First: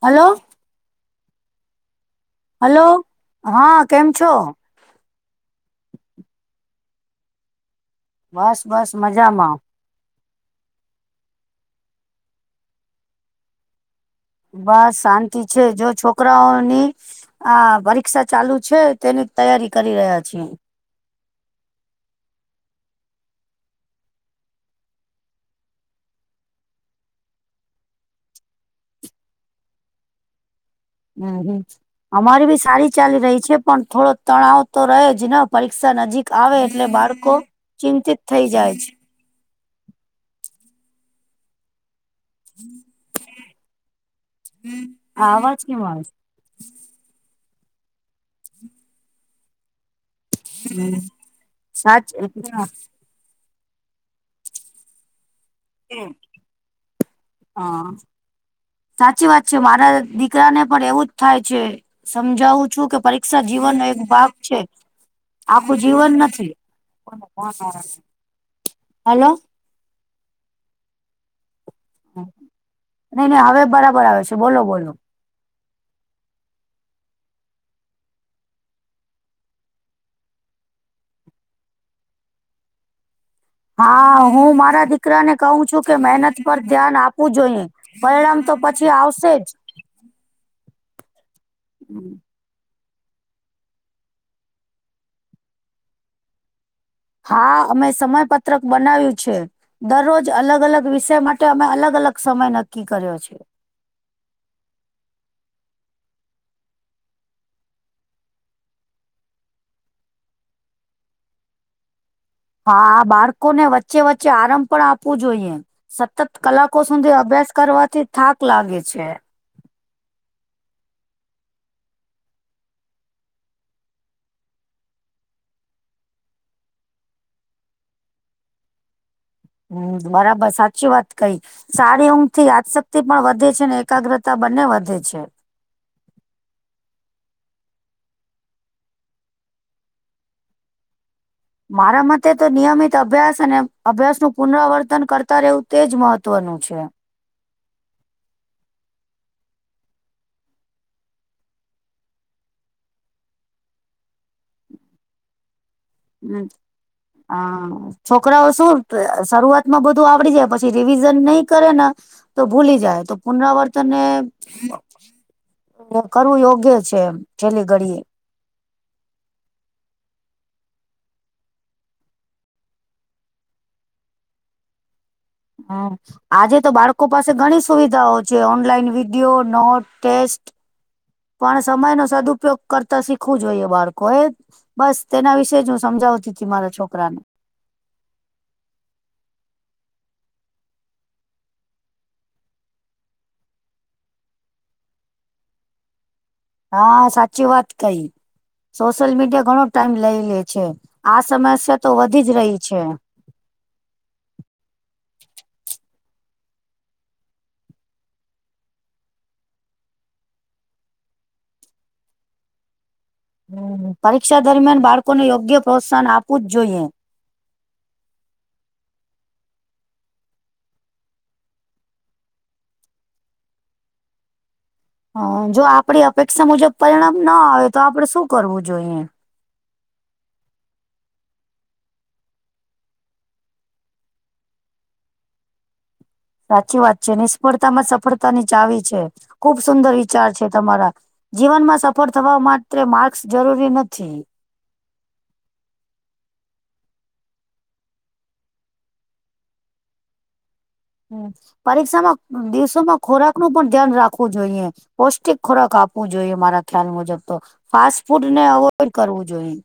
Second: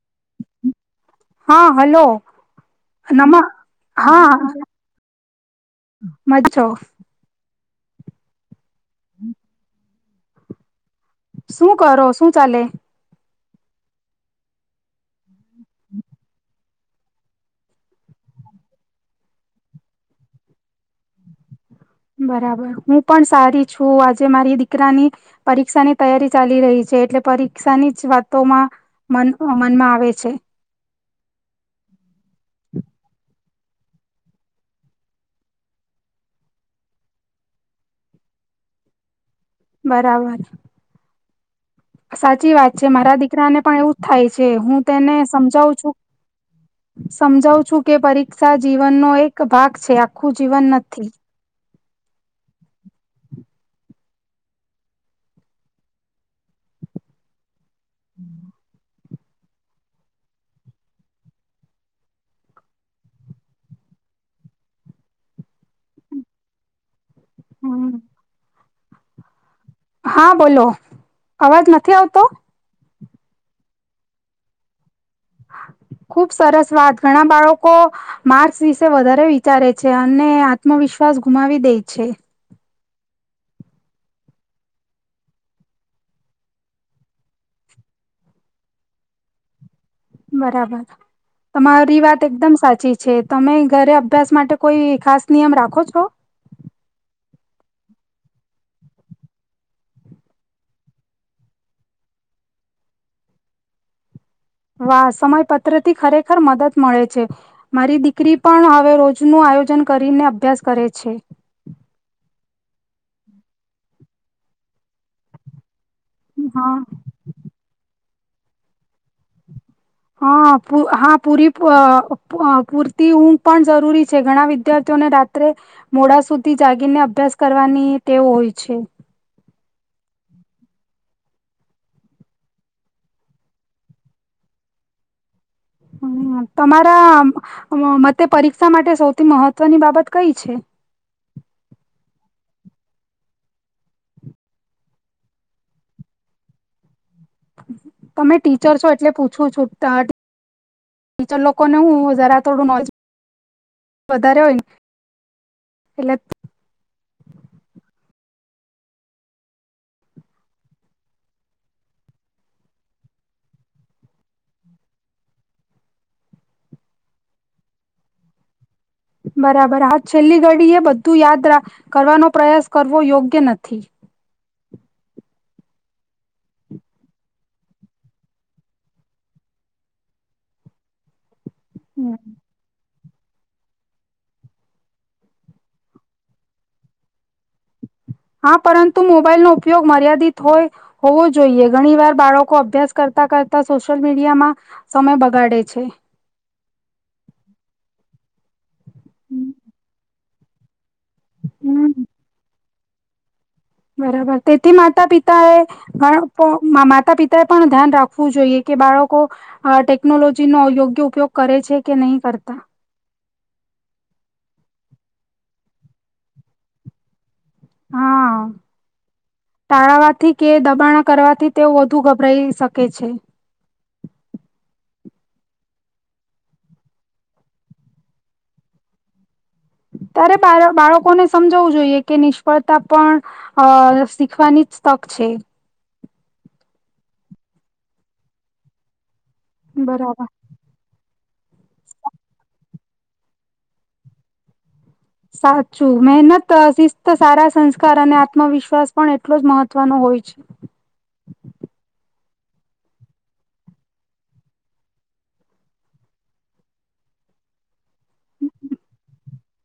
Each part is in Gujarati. હલો. હા હલો. હલો નમાં કેમ હા છો મજો બસ બસ મજામાં. શું કરો શું ચાલે. બસ શાંતિ છે જો છોકરાઓની આ પરીક્ષા ચાલુ છે તેની તૈયારી કરી રહ્યા છી. બરાબર હું પણ સારી છું આજે મારી દીકરાની પરીક્ષાની તૈયારી ચાલી રહી છે એટલે પરીક્ષાની જ વાતોમાં મ મનમાં આવે છે. હમ હમ અમારી બી સારી ચાલી રહી છે પણ થોડો તણાવ તો રહે જ ને પરીક્ષા નજીક આવે એટલે બાળકો ચિંતિત થઈ જાય છે. બરાબર. સાચી વાત છે મારા દી [inaudible] થાય છે હું તેને આ અવાજ સમજાવું કેમ છું આવે સમજાવ ું કે પરીક્ષા જીવનનો એક ભાગ છે. આખું જીવન નથી. સાચ એમ. હા. સાચી વાત છે, મારા દીકરાને પણ એવુંજ થાય છે, સમજાવું છું કે પરીક્ષા જીવનનો એક ભાગ છે, આખું જીવન નથી. હા, હા. હલો. હા, બોલો અવાજ નથ નથી આવતો? નઈ નઈ હવે બરાબર આવે છે, બોલો બોલો. ખુબ સરસ વાત. ઘણા બાળકો માર્ક્સ વિશે વધારે વિચારે છે અને આત્મવિશ્વાસ ગુમાવી દે છે. હા, હું મારા દીકરાને કહું છું કે મહેનત પર ધ્યાન આપવું જોઈએ, પરિણામ તો પછી આવશેજ. બરાબર તમારી વાત એકદમ સાચી છે. છે. તમે ઘરે અભ્યાસ માટે કોઈ ખાસ નિયમ રાખો છો? હા, અમે સમયપત્રક બનાવ્યું છે. દરરોજ અલગ અલગ વિષય માટે અમે અલગ અલગ સમય નક્કી કર્યો છે. વાહ, સમય પત્ર થી ખરેખર મદદ મળે છે. મારી દીકરી પણ હવે રોજનું આયોજન કરીને અભ્યાસ કરે છે. હા, બાળકો ને વચ્ચે વચ્ચે આરામ પણ આપવું જોઈએમ. સતત હા કલાકો સુધી અભ્યાસ કરવાથી થાક લાગે છે. હા, હા, પૂરી પૂરતી ઊઘ પણ જરૂરી છે. ઘણા વિદ્યાર્થીઓને રાત્રે મોડા સુધી જાગીને અભ્યાસ કરવાની તેવ હોય છે. હમ્મ, બરાબર સાચી વાત કઈ. સારી ઊંઘ થી આશક્તિ પણ વધે છે ને એકાગ્રતા બંને વધે છે. હમ્મ, તમારા મતે પરીક્ષા માટે સૌથી મહત્વની બાબત કઈ છે? મારા મતે તો નિયમિત અભ્યાસ અને અભ્યાસનું પુનરાવર્તન કરતા રહેવું તેજ મહત્ત્વનું છે. તમે ટીચર છો, એટલે પૂછું છું ટીચર લોકોને હું જરા થોડું નોલેજ વધારે હોયને. હમ્મ, હા. છોકરાઓ શું શરૂઆતમાં બધું આવડી જાય પછી રિવિઝન નહી કરે ને તો ભૂલી જાય, તો પુનરાવર્તન એ કરવું યોગ્ય છે એ છેલ્લી ઘડીએ. બરાબર. હા છેલ્લી ઘડીએ બધું યાદ કરવાનો પ્રયાસ કરવો યોગ્ય નથી. હમ્મ, આજે તો બાળકો પાસે ઘણી સુવિધાઓ છે, ઓનલાઈન વિડિયો, નોટ, ટેસ્ટ પણ સમય નો સદઉપયોગ કર તા શીખવું જોઈએ બાળકોએ. બસ તેના વિશે જ હું સમજાતી તી મારા છોકરાને. હા, પરંતુ મોબાઈલ નો ઉપયોગ મર્યાદિત હોય, હોવો જોઈએ. ઘણી વાર બાળકો અભ્યાસ કરતા-કરતા સોશિયલ મીડિયામાં સમય બગાડે છે. હા, સાચી વાત કઈ. સોશિયલ મીડિયા ઘણો ટાઈમ લઈ લે છે. આ સમસ્યા હમ તો વધીજ રહી છે. છે. બરાબર. તેથી માતા પિતાએ અઅ પો મા-માતા પિતાએ પણ ધ્યાન રાખવું જોઈએ કે બાળકો અહ ટેકનોલોજીનો યોગ્ય ઉપયોગ કરે છે કે નઈ કરતા. હમ્મ. પરીક્ષા દરમિયાન બાળકોને યોગ્ય પ્રોત્સાહન આપું જ જોઈએ. હા, ટાળાવાથી કે દબાણ કરવાથી તેઓ વધુ ગભરાઈ શકે છે. હા, જો આપડી અપેક્ષા મુજબ પરિણામ ન આવે તો આપડે શું કરવું જોઈએ? ત્યારે બાળ-બાળકોને સમજાવવું જોઈએ કે નિષ્ફળતા પણ અહ શીખવાનીજ તક છે. હાચી વાત છે, નિષ્ફળતામાં જ સફળતાની ચાવી છે. ખુબ સુંદર બરાબર વિચાર છે, તમારા. જીવનમાં સફળ થવા માત્રે માર્ક્સ જરૂરી નથી. સાચું. મહેન ત, શિસ્ત, સારા સંસ્કાર અને આત્મવિશ્વાસ પણ એટલો જ મહત્વનો હોય છે. પરીક્ષામાં દિવસોમાં ખોરાકનું પણ ધ્યાન રાખવું જોઈએ. પૌષ્ટિક ખોરાક આપવું જોઈએ મારા ખ્યાલ મુજબ તો. ફાસ્ટ ફૂડને અવોઈડ કરવું જોઈએ.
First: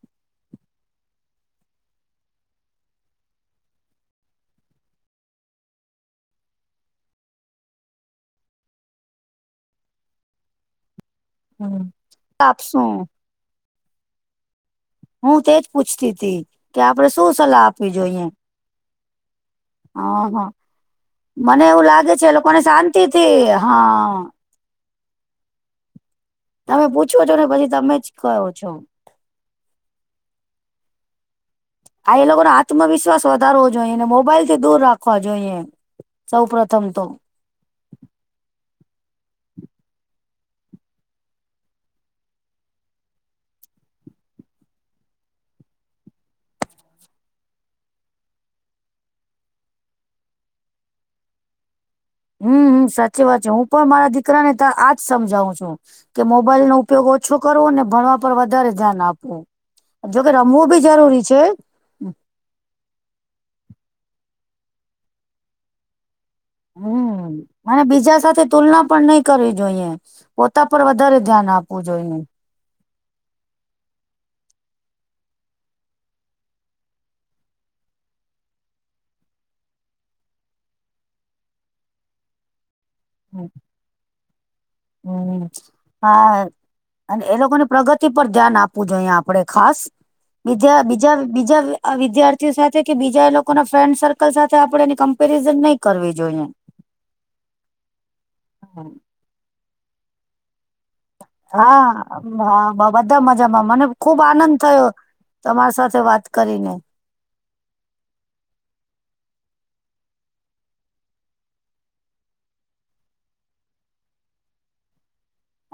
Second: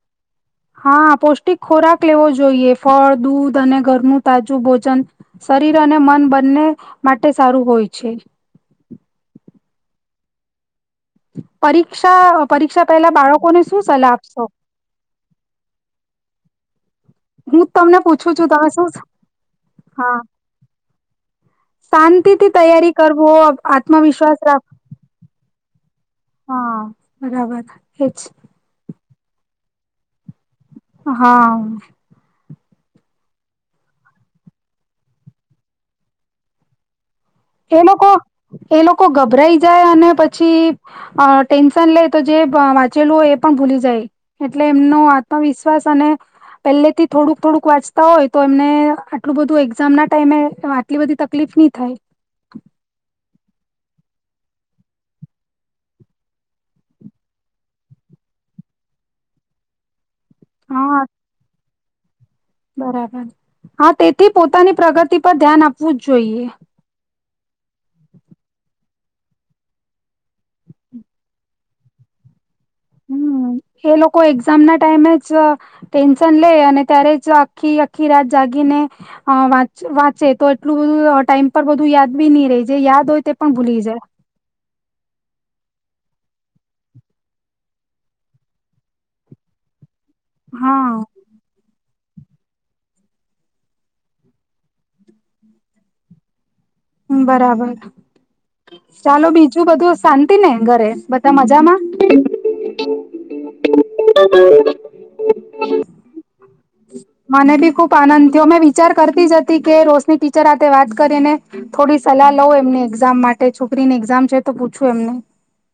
હા, પૌષ્ટિક ખોરાક લેવો જોઈએ. ફળ, દૂધ અને ઘરનું તાજું ભોજન. શરીર અને મન બંને માટે સારું હોય છે. હમ પરીક્ષા-પરીક્ષા આપશું પહેલા બાળકોને શું સલાહ આપશો? હું તેજ પૂછતી તી. કે આપડે શું સલાહ હું આપવી તમને જોઈએ? પૂછું છું તમે શું હા અન-હન. મને એવું લાગે છે એ શાંતિથી લોકોને તૈયારી કરવો શાંતિથી હનન. આત્મવિશ્વાસ રાખ હા તમે પૂછો છો ને બરાબર પછી તમે જ એજ કહો છો. હા. આ એ લોકોનો આત્મવિશ્વાસ વધારવો જોઈએ અને મોબાઈલથી દૂર રાખવા જોઈએ. સૌ પ્રથમ તો. એ લોકો-એ લોકો ગભરાઈ જાય અને પછી અ ટેન્શન લેય તો જે બ વાંચેલું હોય એ પણ ભૂલી જાય. એટલે એમનો આત્મવિશ્વાસ અને પેલેથી થોડુંક થોડુંક વાંચતા હોય તો એમને આટલું બધું એઝામના ટાઈમે આટલી બધી તકલીફ ની થાય. હમ-હમ સાચી વાત જો હું પણ મારા દીકરાને ત આ જ સમજાવું છું કે મોબાઈલનો ઉપયોગ ઓછો કરવો ને ભણવા પર વધારે ધ્યાન આપવું. જોકે રમવું બી હા જરૂરી છે. [inaudible] બરાબર. હા તેથી પોતાની પ્રગતિ પર ધ્યાન આપવું જ જોઈએ. હમ્મ અને બીજા સાથે તુલના પણ નહી કરવી જોઈએ. પોતા પર વધારે ધ્યાન આપવું જોઈએ. હમ્મ. એ લોકો એક્ઝામના ટાઈમે જ ટેન્શન લે અને ત્યારે જ આખી આખી રાત જાગીને અ વાચ-વાંચે તો એટલું બધું ટાઈમ પર બધું યાદ બી ની રેય જે યાદ હોય તે પણ ભૂલી જાય. હમ હા અને એ લોકોન પ્રગતિ પર ધ્યાન આપવું જોઈએ આપડે ખાસ. જાય હા બીજા-બીજા-બીજા આ વિદ્યાર્થીઓ સાથે કે બીજા એ લોકોના ફ્રેન્ડ સર્કલ સાથે આપણેે એની કમ્પેરિઝન નહી કરવી જોઈએ. બરાબર. ચાલો બીજ જું બધું શાંતિને? હા હા બ-બધા મજામાં મને ખુબ આનંદ થયો તમારી સાથે વાત કરીને. મને બી ખુબ આનંદ થ્યો મેં વિચાર કરતી જ હતી કે રોશની ટીચર વાત કરીને થોડી સલાહ લઉ એમની એક્ઝામ માટે છોકરીની એક્ઝામ છે તો પૂછું એમને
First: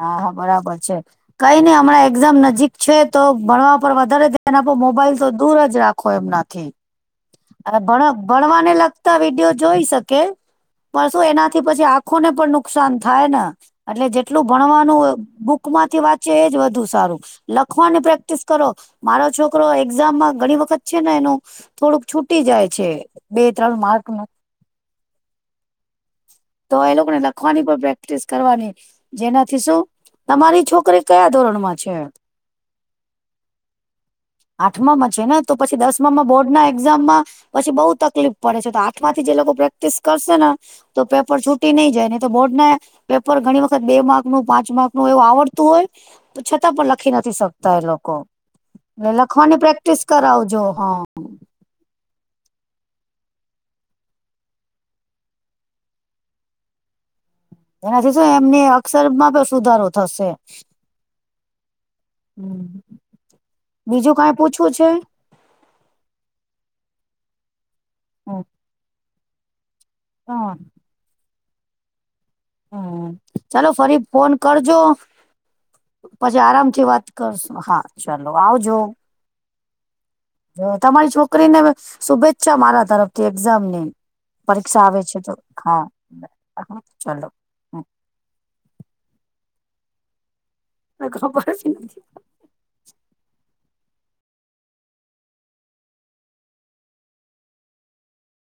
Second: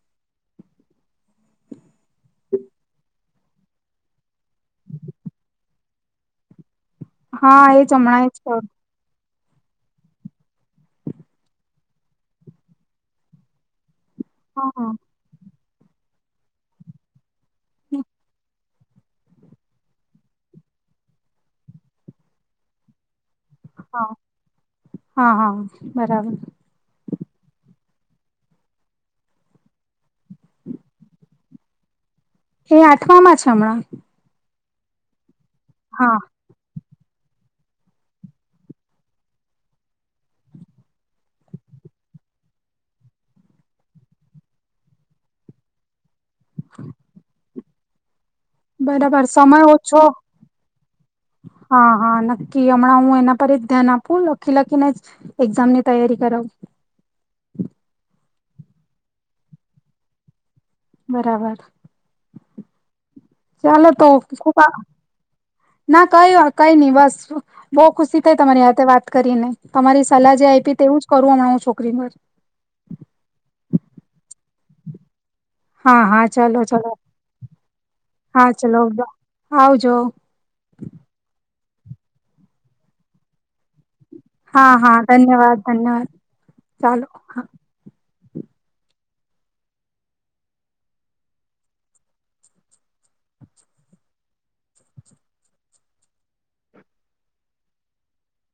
હા હા બરાબર છે. કઈ નઈ હમણાં એક્ઝામ નજીક છે તો ભણવા પર વધારે ધ્યાન આપો મોબાઈલ તો દૂર જ રાખો એમનાથી હા એ જ ભણ હમણાં એ જ કરું ભણવાને લગતા વિડીયો જોઈ શકે પણ શું એનાથી પછી આંખોને પણ નુકસાન થાય ન અટલે એટલું હા ભણવાનું બુક માંથી વાંચી એ જ વધુ સારું. લખો ને પ્રેક્ટિસ કરો. મારો છોકરો એક્ઝામમાં ઘણી વખત છે ને એનું થોડુંક છૂટી જાય છે. બે ત્રણ હા માર્ક ન હા-હા બરાબર તો એ લોકોને લખવાની પણ પ્રેક્ટિસ કરવાની જેનાથી શું, તમારી છોકરી કયા ધોરણ માં છે? એ આઠમા માં છે હમણાં આઠમામાં છે ને તો પછી હા દસમામાં બોર્ડના એક્ઝામમાં પછી બઉુ તકલીફ પડે છે તો આઠ થી જે લોકો પ્રેક્ટિસ કરશે ને તો પેપ રહી છૂટી નહી જાય ને તો બોર્ડને પેપર ઘણી વખત બે માર્ક નું પાંચ માર્કનુંું એવું આવડતું હોય પૂછાતાં પણ લખી નથી શક તાય લોકો એટલે બરાબર સમય લખવાની પ્રેક્ટિસ ઓછો કરાવજો હો હા હા નક્કી હમણાં હું એના પર જ ધ્યાન આપું લખી લખીને જ એક્ઝામ ની તૈયારી કરાઉ. એનાથી શું એમને અક્ષર માં પણ સુધારો થશે. બરાબર હમ્મ ચાલો તો [unintelligible] [inaudible] ના કઈ કઈ નહી બસ [inaudible] બૌ ખુશી થઈ તમારી હાથે વાત કરીને. તમારી સલાહ જે હા. આઈપી તેવું જ કરુ હમણાં હું છોકરીમર હમ ચાલો ફરી ફોન કરજો. હા હા પછી ચાલો આરામથી ચાલો વાત કરશું હા ચાલો હા આવજો ચલો આવજો [inaudible] તમારી છોકરીને શુભેચ્છા મારા તરફથી એક્ઝામની હા પરીક્ષા હા આવે છે તો ધન્યવાદ હા ધન્યવાદ ચાલો ચલો હા [inaudible] એ ખબર છે નથી પડ